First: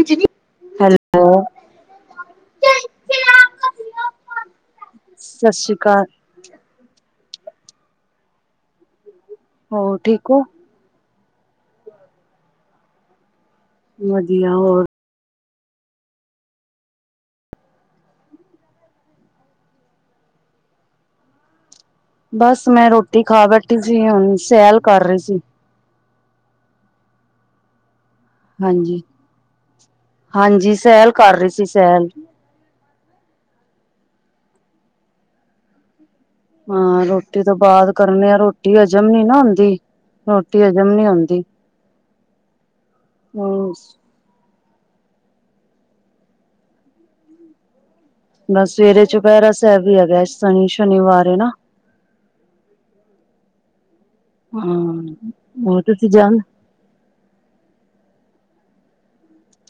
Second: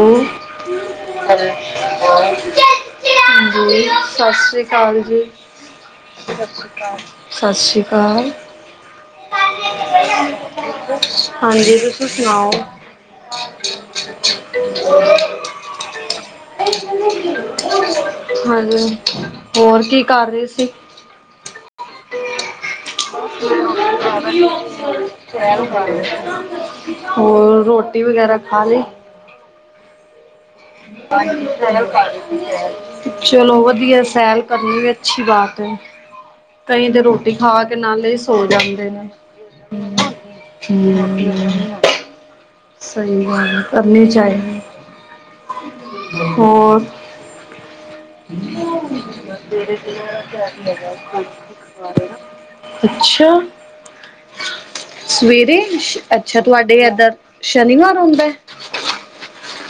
ਹਜੀ ਨ। [unintelligible] ਹ। [unintelligible] ਹਾਂਜੀ। ਸਤਿ ਸ੍ਰੀ ਅਕਾਲ ਜੀ। ਸਤਿ ਸ਼੍ਰੀ ਅਕਾਲ। ਸਤਿ ਸ਼੍ਰੀ ਅਕਾਲ। ਹੋਰ ਠੀਕ ਓ। ਹਾਂਜੀ ਤੁਸੀ ਸੁਣਾਓ। ਵਧੀਆ ਹੋਰ ਹਾਂਜੀ, ਹੋਰ ਕੀ ਕਰ ਰੇ ਸੀ। ਬਸ ਮੈਂ ਰੋਟੀ ਖਾ ਬੈਠੀ ਸੀ ਹੁਣ ਸੈਲ ਕਰ ਰੀ ਸੀ ਹੋਰ ਰੋਟੀ ਵਗੈਰਾ ਖਾ ਲਈ? ਹਾਂਜੀ, ਹਾਂਜੀ ਸੈਲ ਕਰ ਰਹੀ ਸੀ ਸੈਲ। ਚਲੋ ਵਧੀਐ ਸੈਲ ਕਰਨੀ ਅੱਛੀ ਬਾਤ ਐ। ਕਈ ਤੇ ਹਾਂ ਰੋਟੀ ਤੋਂ ਖਾ ਕੇ ਬਾਅਦ ਨਾਲੇ ਈ ਕਰਨੇ ਆ ਸੋ ਰੋਟੀ ਜਾਂਦੇ ਨੇ ਹਜ਼ਮ ਨੀ ਨਾ ਹੁੰਦੀ ਹਮ। ਰੋਟੀ ਹਜ਼ਮ ਨੀ ਹਮ, ਹੁੰਦੀ ਸਹੀ ਗਲ ਹਮ ਕਰਨੀ ਚਾਹੀ ਹੋਰ। ਬਸ ਸਵੇਰੇ ਚੁਪੈਰਾ ਸੈਬ ਈ ਹੈਗਾ ਸਨੀ ਸ਼ਨੀਵਾਰ ਏ ਨਾ। ਅੱਛਾ, ਹਾਂ ਸਵੇਰੇ ਹੋਰ ਤੁਸੀਂ ਜਾਣ ਅੱਛਾ ਤੁਆ ਤੇ ਏਦਾ ਸ਼ਨੀਵਾਰ ਹੁੰਂਦੈ।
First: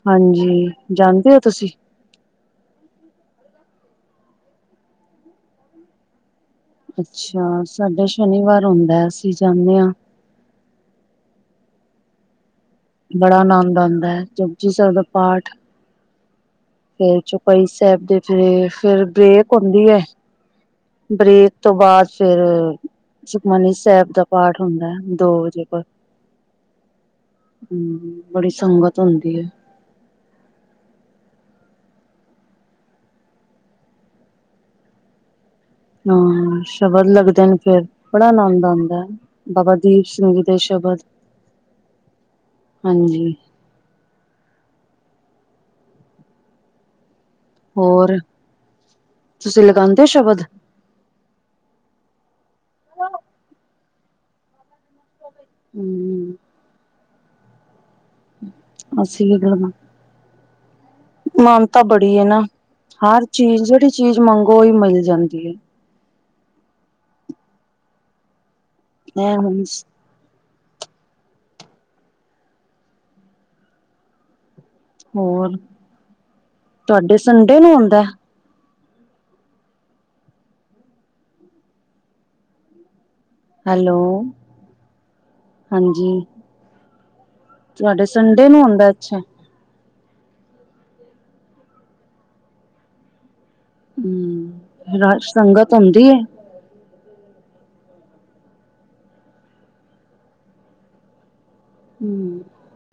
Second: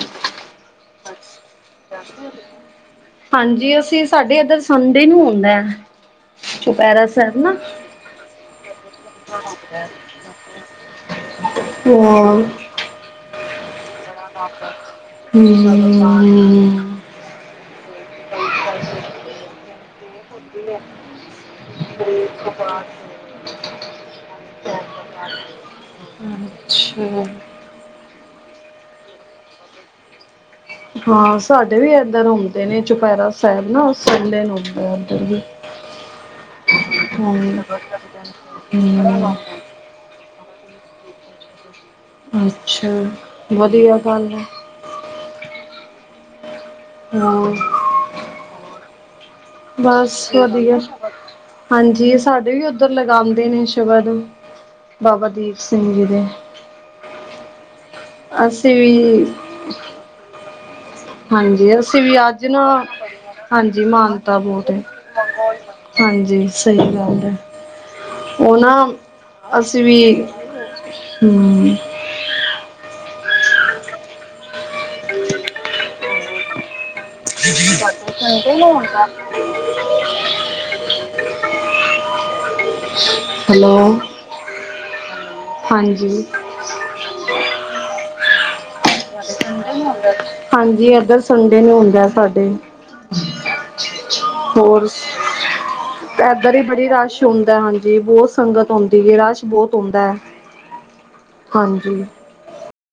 ਹਾਂਜੀ ਜਾਂਦੇ ਓ ਤੁਸੀਂ। ਹਾਂਜੀ ਅਸੀਂ ਸਾਡੇ ਐਧਰ ਸੰਡੇ ਨੂੰ ਹੁੰਦੈ। ਅੱਛਾ ਸਾਡੇ ਸ਼ਨੀਵਾਰ ਹੁੰਦੈ ਅਸੀਂ ਜਾਂਨੇ ਆਂ। ਹੋਰ। ਬੜਾ ਆਨੰਦ ਆਂਦੈ ਜਪ ਜੀ ਸਾਬ ਦਾ ਪਾਠ। [inaudible] ਫਿਰ ਚੌਪਈ ਸੈਬ ਦੇ ਫੇ ਫੇਰ ਬ੍ਰੇਕ ਹੋਂਦੀ ਐ। ਬਰੇਕ ਤੋਂ ਬਾਅਦ ਫਿਰ। ਸੁਕਮਨੀ ਸੈਬ ਦਾ ਪਾਠ ਹੁੰਦੈ ਦੋ ਵਜੇ ਬਾ ਛਾ। ਹੁੰ, ਬੜੀ ਸੰਗਤ ਹੁੰਦੀ ਏ। ਹਾਂ ਸਾਡੇ ਵੀ ਏਧਰ ਹੁੰਦੇ ਨੇ ਚੁਪੈਰਾ ਸੈਬ ਨਾ ਸੰਡੇ ਨੂੰ ਐਦਰ ਵੀ। ਹਾਂ ਸ਼ਬਦ ਲੱਗਦੇ ਨ ਹਮ ਫਿਰ ਬੜਾ ਅਨੰਦ ਹਮ, ਆਂਦੈ, ਬਾਬਾ ਦੀਪ ਸਿੰਘ ਜੀ ਦੇ ਸ਼ਬਦ। ਅੱਛਾ, ਹਾਂਜੀ ਵਧੀਆ ਗੱਲ ਐ। ਹੰ, ਹੋਰ ਤੁਸੀਂ ਲਗਾਉਂਦੇ ਹੋ ਬਸ ਸ਼ਬਦ ਵਧੀਆ। ਹਾਂਜੀ, ਸਾਡੇ ਵੀ ਓਧਰ ਲਗਾਂਦੇ ਨੇ ਸ਼ਬਦ, ਬਾਬਾ ਦੀਪ ਸਿੰਘ ਈ ਦੇ, ਹਮ ਅਸੀਂ ਵੀ ਅਸੀਂ ਵੀ ਲਗਾ ਹਾਂਜੀ, ਮਾਨਤਾ ਅਸੀਂ ਵੀ ਬੜੀ ਹੈ ਅੱਜ ਨਾ, ਹਰ ਚੀਜ਼ ਹਾਂਜੀ ਜਿਹੜੀ ਚੀਜ਼ ਮਾਨਤਾ ਮੰਗੋ ਉਹੀ ਬੋਤ ਏ। ਮਿਲ ਜਾਂਦੀ ਹੈ ਹਾਂਜੀ ਸਹੀ ਗੱਲ ਐ, ਓ ਨਾ ਇਹ ਹੁਣ ਅਸੀਂ ਵੀ ਹੰ ਹੋਰ। ਤੁਹਾਡੇ ਸੰਡੇ ਨੂੰ ਹੁੰਦਾ ਦੇ ਨਹੀਂ ਹਣਦਾ [unintelligible] [unintelligible] ਹੈਲੋ, ਹਾਂਜੀ। ਤੁਆਡਾ ਸੰਡੇ ਨੂੰ ਹਉਦੈ। ਹਾਂਜੀ ਐਧਰ ਸੰਡੇ ਨੂੰ ਹੁੰਦੈ ਸਾਡੇ। ਹੰ, ਰਸ਼ ਸੰਗਤ ਓਂਦੀ ਏ? ਕਦੀ ਬੜੀ ਰਸ਼ ਹੁੰਦੈ, ਹਾਂਜੀ ਬੋਤ ਸੰਗਤ ਓਂਦੀ ਏ ਰਸ਼ ਬੋਤ ਹੁੰਦੈ। ਹਾਂਜੀ। ਹੂੰ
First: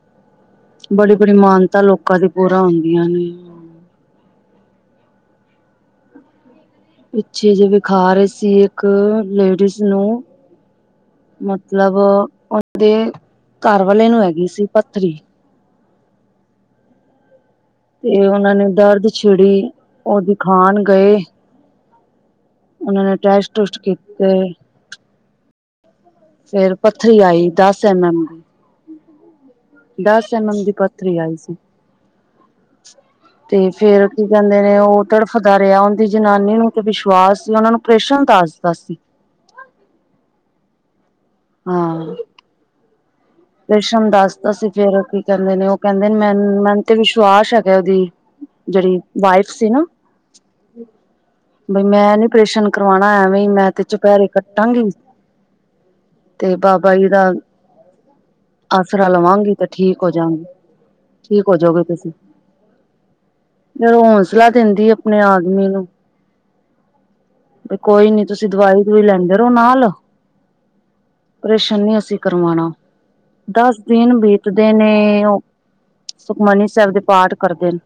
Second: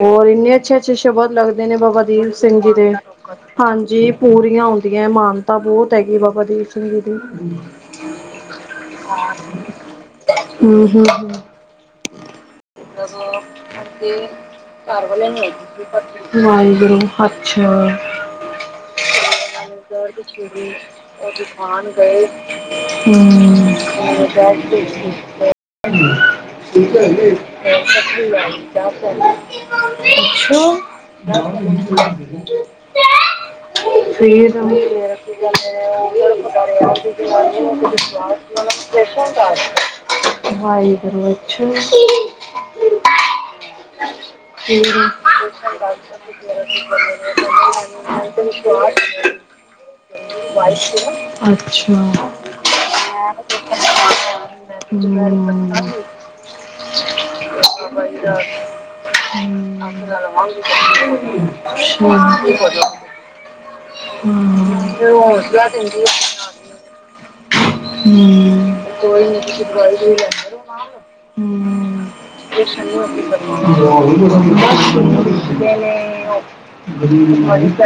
ਹੋ ਇੰਨੇ ਅੱਛੇ-ਅੱਛੇ ਬੜੀ ਸ਼ਬਦ ਬੜੀ ਲੱਗਦੇ ਨੇ ਮਾਨਤਾ ਬਾਬਾ ਲੋਕਾਂ ਦੀ ਦੀਪ ਸਿੰਘ ਪੂਰਾ ਜੀ ਦੇ। ਹੁੰਦੀਆਂ ਨੇ ਹਾਂਜੀ ਪੂਰੀਆਂ ਹੁੰਂਦੀਐ ਮਾਨਤਾ ਬੋਤ ਹੈਗੀ ਬਾਬਾ ਦੀਪ ਸਿੰਘ ਜੀ ਦੀ ਪਿੱਛੇ ਜੇ ਵਿਖਾ ਰਹੇ ਸੀ ਇੱਕ ਲੇਡੀਜ਼ ਨੂੰ, ਹਮ ਹਮ ਮ ਤਲਬ ਪੱਥਰੀ [inaudible] ਤੇ ਓਨਾਂ ਨੇ ਦਰਦ ਛਿੜੀ, ਓ ਦਿਖਾਣ ਗਏ। ਖਾਨ ਗੲੇ, ਉਹਨਾਂ ਨੇ ਹੰ ਟੈਸਟ ਟੁਸਟ ਕੀਤੇ ਫੇਰ ਪੱਥਰੀ ਆਈ ਦਸ ਐਮ ਐਮ ਦੀ [inaudible] [inaudible] ਦਸ ਐਮਮ ਦੀ ਪੱਥਰੀ ਆਈ ਸੀ ਤੇ ਫੇਰ ਕੀ ਫਿਰ ਕਹਿੰਦੇ ਨੇ ਉਹ ਤੜਫਦਾ ਰਿਹਾ, ਉਨਦੀ ਜਨਾਨੀ ਨੂੰ ਤੇ ਵਿਸ਼ਵਾਸ ਸੀ ਉਹਨਾਂ ਨੂੰ ਪ੍ਰੇਸ਼ਨ ਦਸ [inaudible] ਵਾ ਰੋਜਛ [unintelligible] ਉਪਰੇਸ਼ਨ ਦੱਸਦਾ ਸੀ, ਫੇਰ ਕੀ ਕਹਿੰਦੇ ਨੇ ਉਹ ਕਹਿੰਦੇ ਨੇ ਮੈ, ਮੈਨੂੰ ਤੇ ਵਿਸ਼ਵਾਸ ਹੈਗਾ ਉਹਦੀ ਜਿਹੜੀ ਵਾਈਫ ਸੀ ਨਾ ਬਈ ਅੱਛਾ ਮੈਂ ਨੀ ਉਪਰੇਸ਼ਨ ਕਰਵਾਉਣਾ ਐਵੇਂ ਮੈਂ ਤੇ ਚੁਪੈਰ ਕੱ ਜ ਮ ਮੰ [unintelligible] ਤੇ ਬਾਬਾ ਜੀ ਦਾ [unintelligible] ਆਸਰਾ ਹਮ ਲਵਾਂਗੀ ਤੇ [unintelligible] ਠੀਕ ਹੋ ਜਾਗੀ ਠੀਕ ਹੋ ਜਾਓਗੇ ਤੁਸੀਂ ਜਦੋਂ ਹੌਸਲਾ ਦਿੰਦੀ ਆਪਣੇ ਆਦਮੀ ਨੂੰ ਹਮ ਕੋਈ ਨੀ ਤੁਸੀਂ ਦਵਾਈ-ਦਵਾਈ ਲੈਂਦੇ ਰਹੋ ਨਾਲ ਉਪਰੇਸ਼ਾਨ ਨ ਅਸੀਂ ਕਰਵਾਉਣਾ [unintelligible] ਬੜੀ ਬਿੀ ਦਸ ਦਿਨ ਬੀਤਦੇ [unintelligible] ਨੇ ਉਹ ਸੁਖਮਨੀ ਸਾਹਿਬ ਦੇ ਪਾਠ ਦੁਪਹਿਰਾ ਵੀ ਕਰਦੇ ਨੇ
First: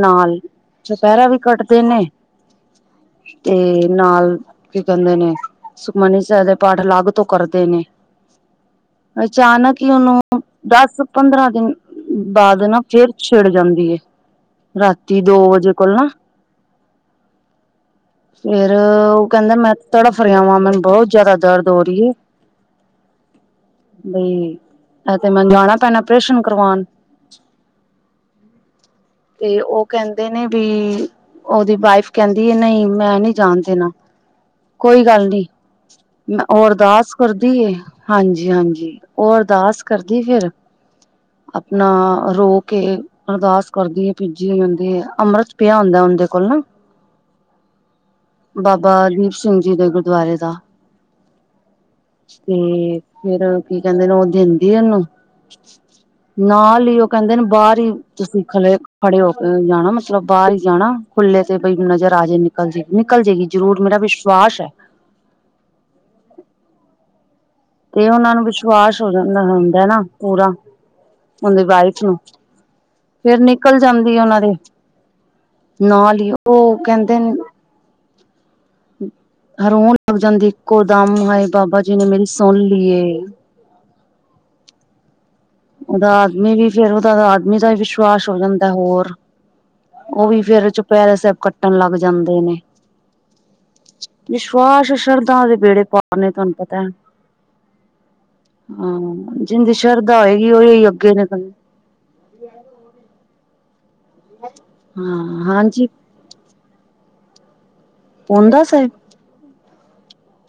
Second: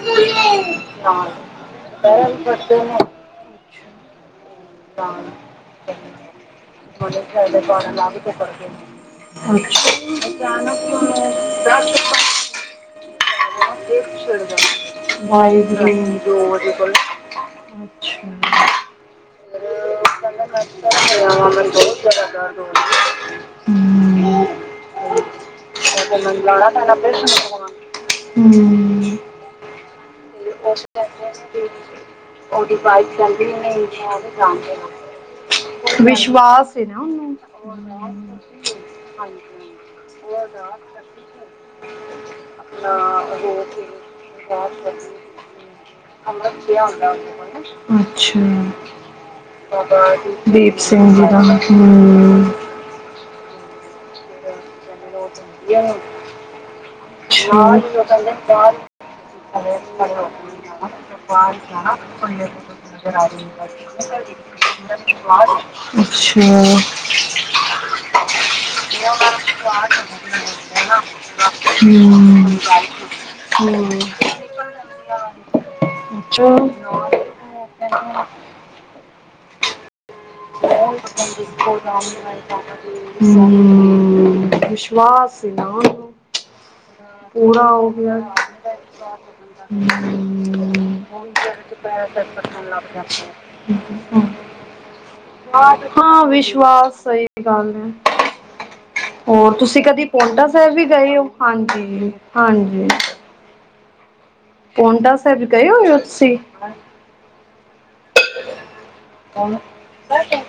ਨਾਲ ਚੁਪਹਿਰਾ ਵੀ ਕੱਟਦੇ ਨੇ ਪੜਦੇ ਨੇ ਤੇ ਨਾਲ ਕੀ ਕਹਿੰਦੇ ਨੇ, ਸੁਖਮਨੀ ਸਾਹਿਬ ਦਾ ਪਾਠ ਅਲੱਗ ਤੋਂ ਕਰਦੇ ਨੇ ਅਲੱਗ ਤੋਂ ਪੜਦੇ ਨੇ ਅਚਾਨਕ ਹੀ ਉਹਨੂੰ, ਦਸ ਪੰਦਰਾਂ ਦਿਨ ਬਾਅਦ ਨਾ, ਫੇਰ ਛਿੜ ਜਾਂਦੀ ਏ ਰਾਤੀ ਦੋ ਵਜੇ ਕੋਲ ਨਾ ਕੋਲਛ [unintelligible] ਫਿਰ ਉਹ ਕਹਿੰਦਾ, ਮੈਂ ਤੜਫ ਰਿਹਾਂ ਵਾਂ, ਮੈਨੂੰ ਬਹੁਤ ਜਿਆਦਾ ਦਰਦ ਹੋ ਰਹੀ ਹੈ ਦਰਦ ਹੋ ਰਹੀ ਹੈ ਬਈ, ਇਹ ਤੇ ਮੈਨੂੰ ਜਾਣਾ ਪੈਣਾ ਆਪਰੇਸ਼ਨ ਕਰਵਾਉਣ ਹਮ ਤੇ ਉਹ ਕਹਿੰਦੇ ਨੇ ਵੀ, ਉਹਦੀ ਵਾਈਫ ਕਹਿੰਦੀ ਹੈ, ਨਹੀਂ, ਮੈਂ ਨਹੀਂ ਜਾਣ ਦੇਣਾ ਕੋਈ ਗੱਲ ਨੀ, ੳਹ ਵਿਸ਼ਵਾਸ ਹੈ ਨਾ ਅਰਦਾਸ ਉਹਨੂੰ ਕਰਦੀ ਹਾਂਜੀ-ਹਾਂਜੀ, ਉਹ ਅਰਦਾਸ ਕਰਦੀ ਫਿਰ ਆਪਣਾ, ਰੋ ਕੇ ਅਰਦਾਸ ਕਰਦੀ ਹੈ ਭਿਜੀ ਹੋਈ ਹੁੰਦੀ, ਅੰਮ੍ਰਿਤ ਪਿਆ ਹੁੰਦਾ ਉਹਦੇ ਕੋਲ ਨਾ ਅੱਛਾ। ਬਾਬਾ ਦੀਪ ਸਿੰਘ ਜੀ ਦੇ ਬਾਬਾ ਗੁਰਦੁਆਰੇ ਦਾ ਦੀਪ ਸਿੰਘ ਜੀ ਦਾ, ਹਮ ਫਿਰ, ਕੀ ਕਹਿੰਦੇ ਨੇ ਹੋਰ? ਦਿੰਦੀ ਉਹਨੂੰ, ਨਾਲ ਹੀ ਉਹ ਕਹਿੰਦੇ ਨੇ ਬਾਹਰ ਹੀ ਤੁਸੀਂ ਖੜੇ, ਖੜੇ ਹੋ ਕੇ ਜਾਣਾ ਮਤਲਬ ਬਾਹਰ ਹੀ ਜਾਣਾ, ਖੁੱਲੇ ਤੇ ਬਈ ਨਜ਼ਰ ਆ ਜੇ, ਨਿਕਲਜੇ। ਨਿਕਲ ਜਾਏਗੀ ਜ਼ਰੂਰ, ਮੇਰਾ ਵਿਸ਼ਵਾਸ ਹੈ। ਅੱਛਾ। ਤੇ ਉਹਨਾ ਨੂੰ ਵਿਸ਼ਵਾਸ ਹੋ ਜਾਂਦਾ ਹੁੰਦਾ ਨਾ, ਪੂਰਾ, ਉਹਦੀ ਵਾਈਫ ਨੂੰ। ਫਿਰ ਅੱਛਾ ਨਿਕਲ ਹਮ, ਜਾਂਦੀ ਉਹਨਾ ਦੇ, ਨਾਲ ਹੀ, ਉਹ ਕਹਿੰਦੇ ਨੇ [unintelligible] ਹਰ ਰੋਣ ਲੱਗ ਜਾਂਦੀ ਇੱਕੋ ਦਮ, ਹਾਏ ਬਾਬਾ ਜੀ ਨੇ ਮੇਰੀ ਸੁਣ ਲਈਏ। ਵਿਸ਼ਵਾਸ ਹੈ ਨਾ ਉਹਦਾ ਉਹਨੂੰ ਆਦਮੀ ਵੀ ਫੇਰ ਉਹਦਾ ਆਦਮੀ ਪੂਰਾ ਦਾ ਵੀ ਹੋ ਗਿਆ ਵਿਸ਼ਵਾਸ ਹੋ ਜਾਂਦਾ ਹੋਰ ਉਹ ਵੀ ਫੇਰ ਹਮ, ਚੁਪਹਿਰੇ ਸਾਹਿਬ ਕੱਟਣ ਲੱਗ ਜਾਂਦੇ ਨੇ ਵਾ ਸ਼ਰਧਾ ਦੇ ਬੇੜੇ ਪਾਰ ਆਤਮਾ ਨੇ ਤੁਹਾਨੂੰ ਪਤਾ ਹੈ ਵਿਸ਼ਵਾਸ ਸਹੀ ਗੱਲ ਹੈ ਹਾਂ ਹੋਰ ਜਿੰਦੀ ਤੁਸੀਂ ਕਦੀ ਸ਼ਰਧਾ ਪਾਉਂਟਾ ਹੋਏਗੀ ਸਾਹਿਬ ਵੀ ਉਹੀ ਅੱਗੇ ਗਏ ਹੋ, ਨਿਕਲ ਹਾਂਜੀ-ਹਾਂਜੀ। ਪਾਉਂਟਾ ਹਾਂ ਸਾਹਿਬ ਗਏ ਹਾਂਜੀ ਹੋਏ ਹੋ ਤੁਸੀਂ ਪਾਉਂਟਾ ਸਾਹਿਬ ਹਾਂਜੀ,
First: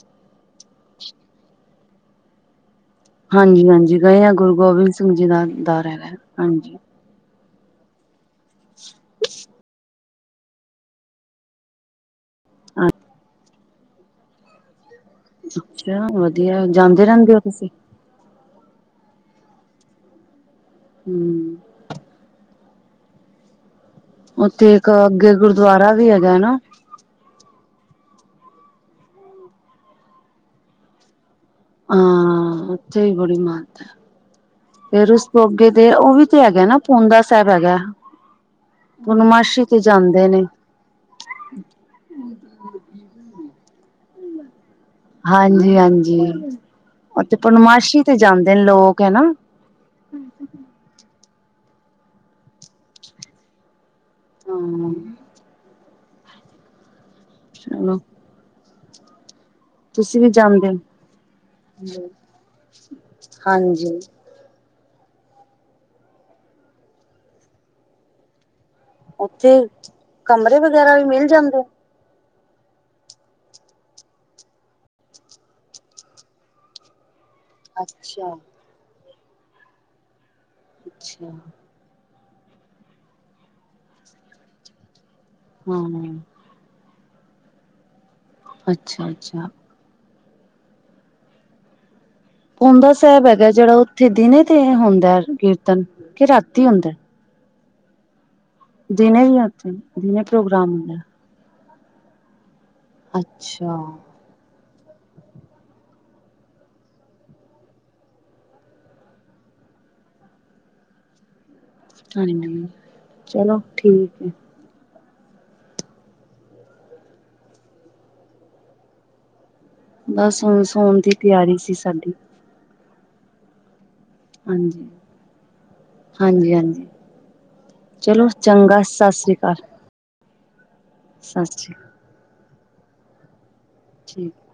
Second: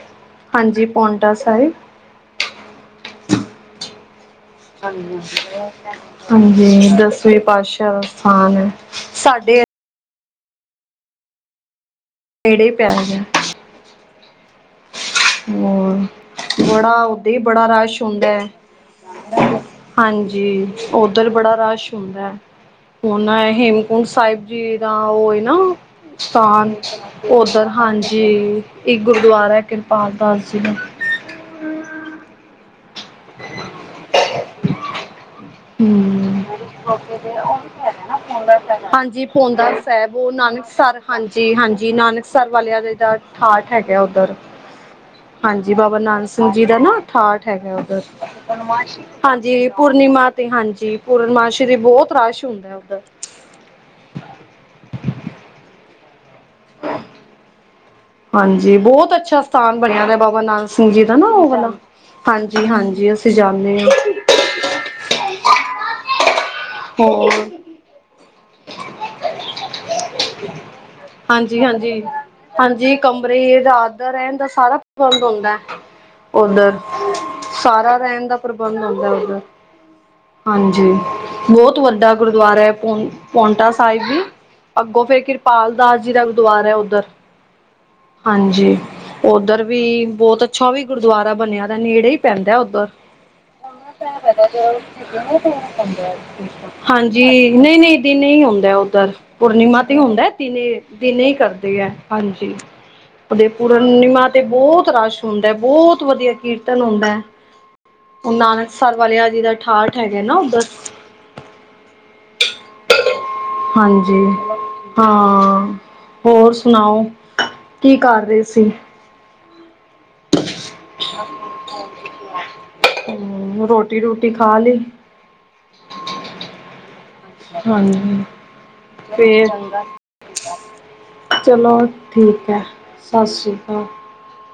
ਪਾਉਂਟਾ ਸਾਹਿਬ। ਹਾਂਜੀ-ਹਾਂਜੀ, ਗਏ ਆਂ ਗੁਰ ਹਾਂਜੀ। ਦਸਵੇ ਪਾਤਸ਼ਾਹ ਸਥਾਨ ਹੈ, ਸਾਡੇ ਨੇੜੇ ਹੀ ਪੈਗਿਆ। ਹੋਰ, ਅੱਛਾ ਵਧੀਆ ਬੜਾ ਜਾਂਦੇ ਓਹਦਾਂ ਰਹਿੰਦੇ ਹੀ ਹੋ ਬੜਾ ਤੁਸੀਂ ਰਸ਼ ਹੁੰਦੈ, ਹਾਂਜੀ। ਉੱਧਰ ਹਮ ਬੜਾ ਰਸ਼ ਹੁੰਦਾ ਐ। ਉਹਨਾ ਏ ਹੇਮਕੁੰਟ ਸਾਹਿਬ ਉੱਥੇ ਜੀ ਇੱਕ ਦਾ ਅੱਗੇ ਉਹ ਏ ਨਾ, ਗੁਰਦੁਆਰਾ ਵੀ ਹੈਗਾ ਨਾ ਸਥਾਨ। ਉੱਧਰ, ਹਾਂਜੀ। ਇੱਕ ਗੁਰਦੁਆਰਾ ਹੈ ਕਿਰਪਾਲ ਦਾਸ ਜੀ ਦਾ। ਹਾਂ, ਉੱਥੇ ਵੀ ਬੜੀ ਮਹਾਨਤਾ। ਫਿਰ ਉਸ ਤੋਂ ਅੱਗੇ ਦੇ ਉਹ ਵੀ ਹਮ ਤੇ ਹੈਗਾ ਨਾ ਪੂੰਦਾ ਸਾਹਿਬ ਹੈਗਾ ਹਾਂਜੀ ਪੂਰਨਮਾਸ਼ੀ ਪੋਂਦਾ ਤੇ ਸਾਹਿਬ, ਜਾਂਦੇ ਉਹ ਨੇ ਨਾਨਕਸਰ ਹਾਂਜੀ-ਹਾਂਜੀ, ਨਾਨਕ ਸਰ ਵਾਲਿਆ ਦੇ ਦਾ ਠਾਠ ਹੈਗਾ ਉੱਧਰ। ਹਾਂਜੀ, ਬਾਬਾ ਨੰਦ ਸਿੰਘ ਜੀ ਦਾ ਨਾ ਉੱਥੇ ਠਾਠ ਹੈਗਾ, ਉੱਧਰ, ਪੂਰਨਮਾਸ਼ੀ ਤੇ ਜਾਂਦੇ ਨੇ ਲੋਕ ਹਨਾ ਹਾਂਜੀ। ਪੂਰਨੀਮਾ ਤੇ, ਹਾਂਜੀ। ਪੂਰਨਮਾਸ਼ੀ ਤੇ ਬਹੁਤ ਰਸ਼ ਹੁੰਦਾ ਏ, ਉੱਧਰ। ਹੰ [inaudible] ਚਲੋ ਹਾਂਜੀ, ਬਹੁਤ ਅੱਛਾ ਸਥਾਨ ਬਣਿਆਦਾ ਤੁਸੀਂ ਵੀ ਬਾਬਾ ਨੰਦ ਜਾਂਦੇ ਸਿੰਘ ਜੀ ਦਾ ਨਾ ਉਹ ਵਾਲਾ, ਹੋ ਹਾਂਜੀ-ਹਾਂਜੀ, ਅਸੀਂ ਜਾਂਦੇ ਹਾਂ। ਹਾਂਜੀ ਹੋਰ? ਉੱਥੇ, ਕਮਰੇ ਵਗੈਰਾ ਵੀ ਮਿਲ ਜਾਂਦੇ? ਜੀ। ਹਾਂਜੀ ਕਮਰੇ, ਰਾਤ ਦਾ ਰਹਿਣ ਦਾ ਸਾਰਾ ਪ੍ਰਬੰਧ ਹੁੰਦਾ। ਉੱਧਰ। ਸਾਰਾ ਰਹਿਣ ਅੱਛਾ ਦਾ ਪ੍ਰਬੰਧ ਹੁੰਦਾ, ਉੱਧਰ। ਹਾਂਜੀ, ਅੱਛਾ ਬਹੁਤ ਵੱਡਾ ਗੁਰਦੁਆਰਾ ਏ, ਪੋਂ, ਪੌਂਟਾ ਸਾਹਿਬ ਵੀ। ਅੱਗੋਂ ਫਿਰ ਕਿਰਪਾਲ ਦਾਸ ਜੀ ਹਾਂ ਦਾ ਗੁਰਦੁਆਰਾ ਹੈ ਉੱਧਰ, ਹਾਂਜੀ। ਅੱਛਾ ਅੱਛਾ ਉੱਧਰ ਵੀ ਬਹੁਤ ਅੱਛਾ ਓਵੀ ਗੁਰਦੁਆਰਾ ਬਣਿਆ ਦਾ ਨੇੜੇ ਹੀ ਪ੍ਹੈਂਦਾ ਉਂਧਰ, ਪੂੰਦਾ ਸਾਹਿਬ ਹੈਗਾ ਜਿਹੜਾ ਉੱਥੇ ਦਿਨੇ ਤੇ ਹੁੰਦਾ ਕੀਰਤਨ ਕਿ ਰਾਤੀ ਹੁੰਦਾ ਹਾਂਜੀ। ਜੀ, ਨਹੀਂ-ਨਹੀਂ ਦਿਨੇ ਈ ਹੁੰਦਾ ਉੱਧਰ, ਦਿਨੇ ਵੀ ਆਤੇ ਹੈ ਪੂਰਨੀਮਾ ਤੇ ਹੁੰਦਾ, ਦਿਨੇ, ਪ੍ਰੋਗਰਾਮ ਹੁੰਦਾ ਦਿਨੇ ਦਿਨੇ ਹੀ ਕਰਦੇ ਆ, ਹਾਂਜੀ ਉਹਦੇ ਅੱਛਾ। ਪੂਰਨੀਮਾ ਤੇ ਬਹੁਤ ਰਸ਼ ਹੁੰਦਾ। ਬਹੁਤ ਵਧੀਆ ਕੀਰਤਨ ਹੁੰਦਾ ਹੈ। ਨਾਨਕਸਰ ਵਾਲਿਆ ਜੀ ਦਾ ਠਾਠ ਹੈਗਾ ਨਾ, ਓੱਧਰ? ਹਾਂਜੀ। ਚਲੋ ਹਾਂਜੀ। ਠੀਕ ਹੈ ਹਾਂ, ਹੋਰ ਸੁਣਾਓ, ਕੀ ਕਰ ਰਹੇ ਸੀ? ਬਸ ਹੁਣ ਸੋਣ ਦੀ ਤਿਆਰੀ ਸੀ, ਸਾਡੀ। ਹੂੰ, ਰ੍ਹੋਟੀ-ਰ੍ਹੁਟੀ ਖਾ ਲਈ? ਹਾਂਜੀ, ਹਾਂਜੀ, ਹਾਂਜੀ ਹਾਂਜੀ, ਚਲੋ ਚੰਗਾ ਸਤਿ ਸ੍ਰੀ ਫੇਰ ਅਕਾਲ, ਸਤਿ ਸ੍ਰੀ ਚਲੋ ਅਕਾਲ ਠੀਕ ਐ, ਸਤਿ ਸ਼੍ਰੀ ਅਕਾਲ। [inaudible]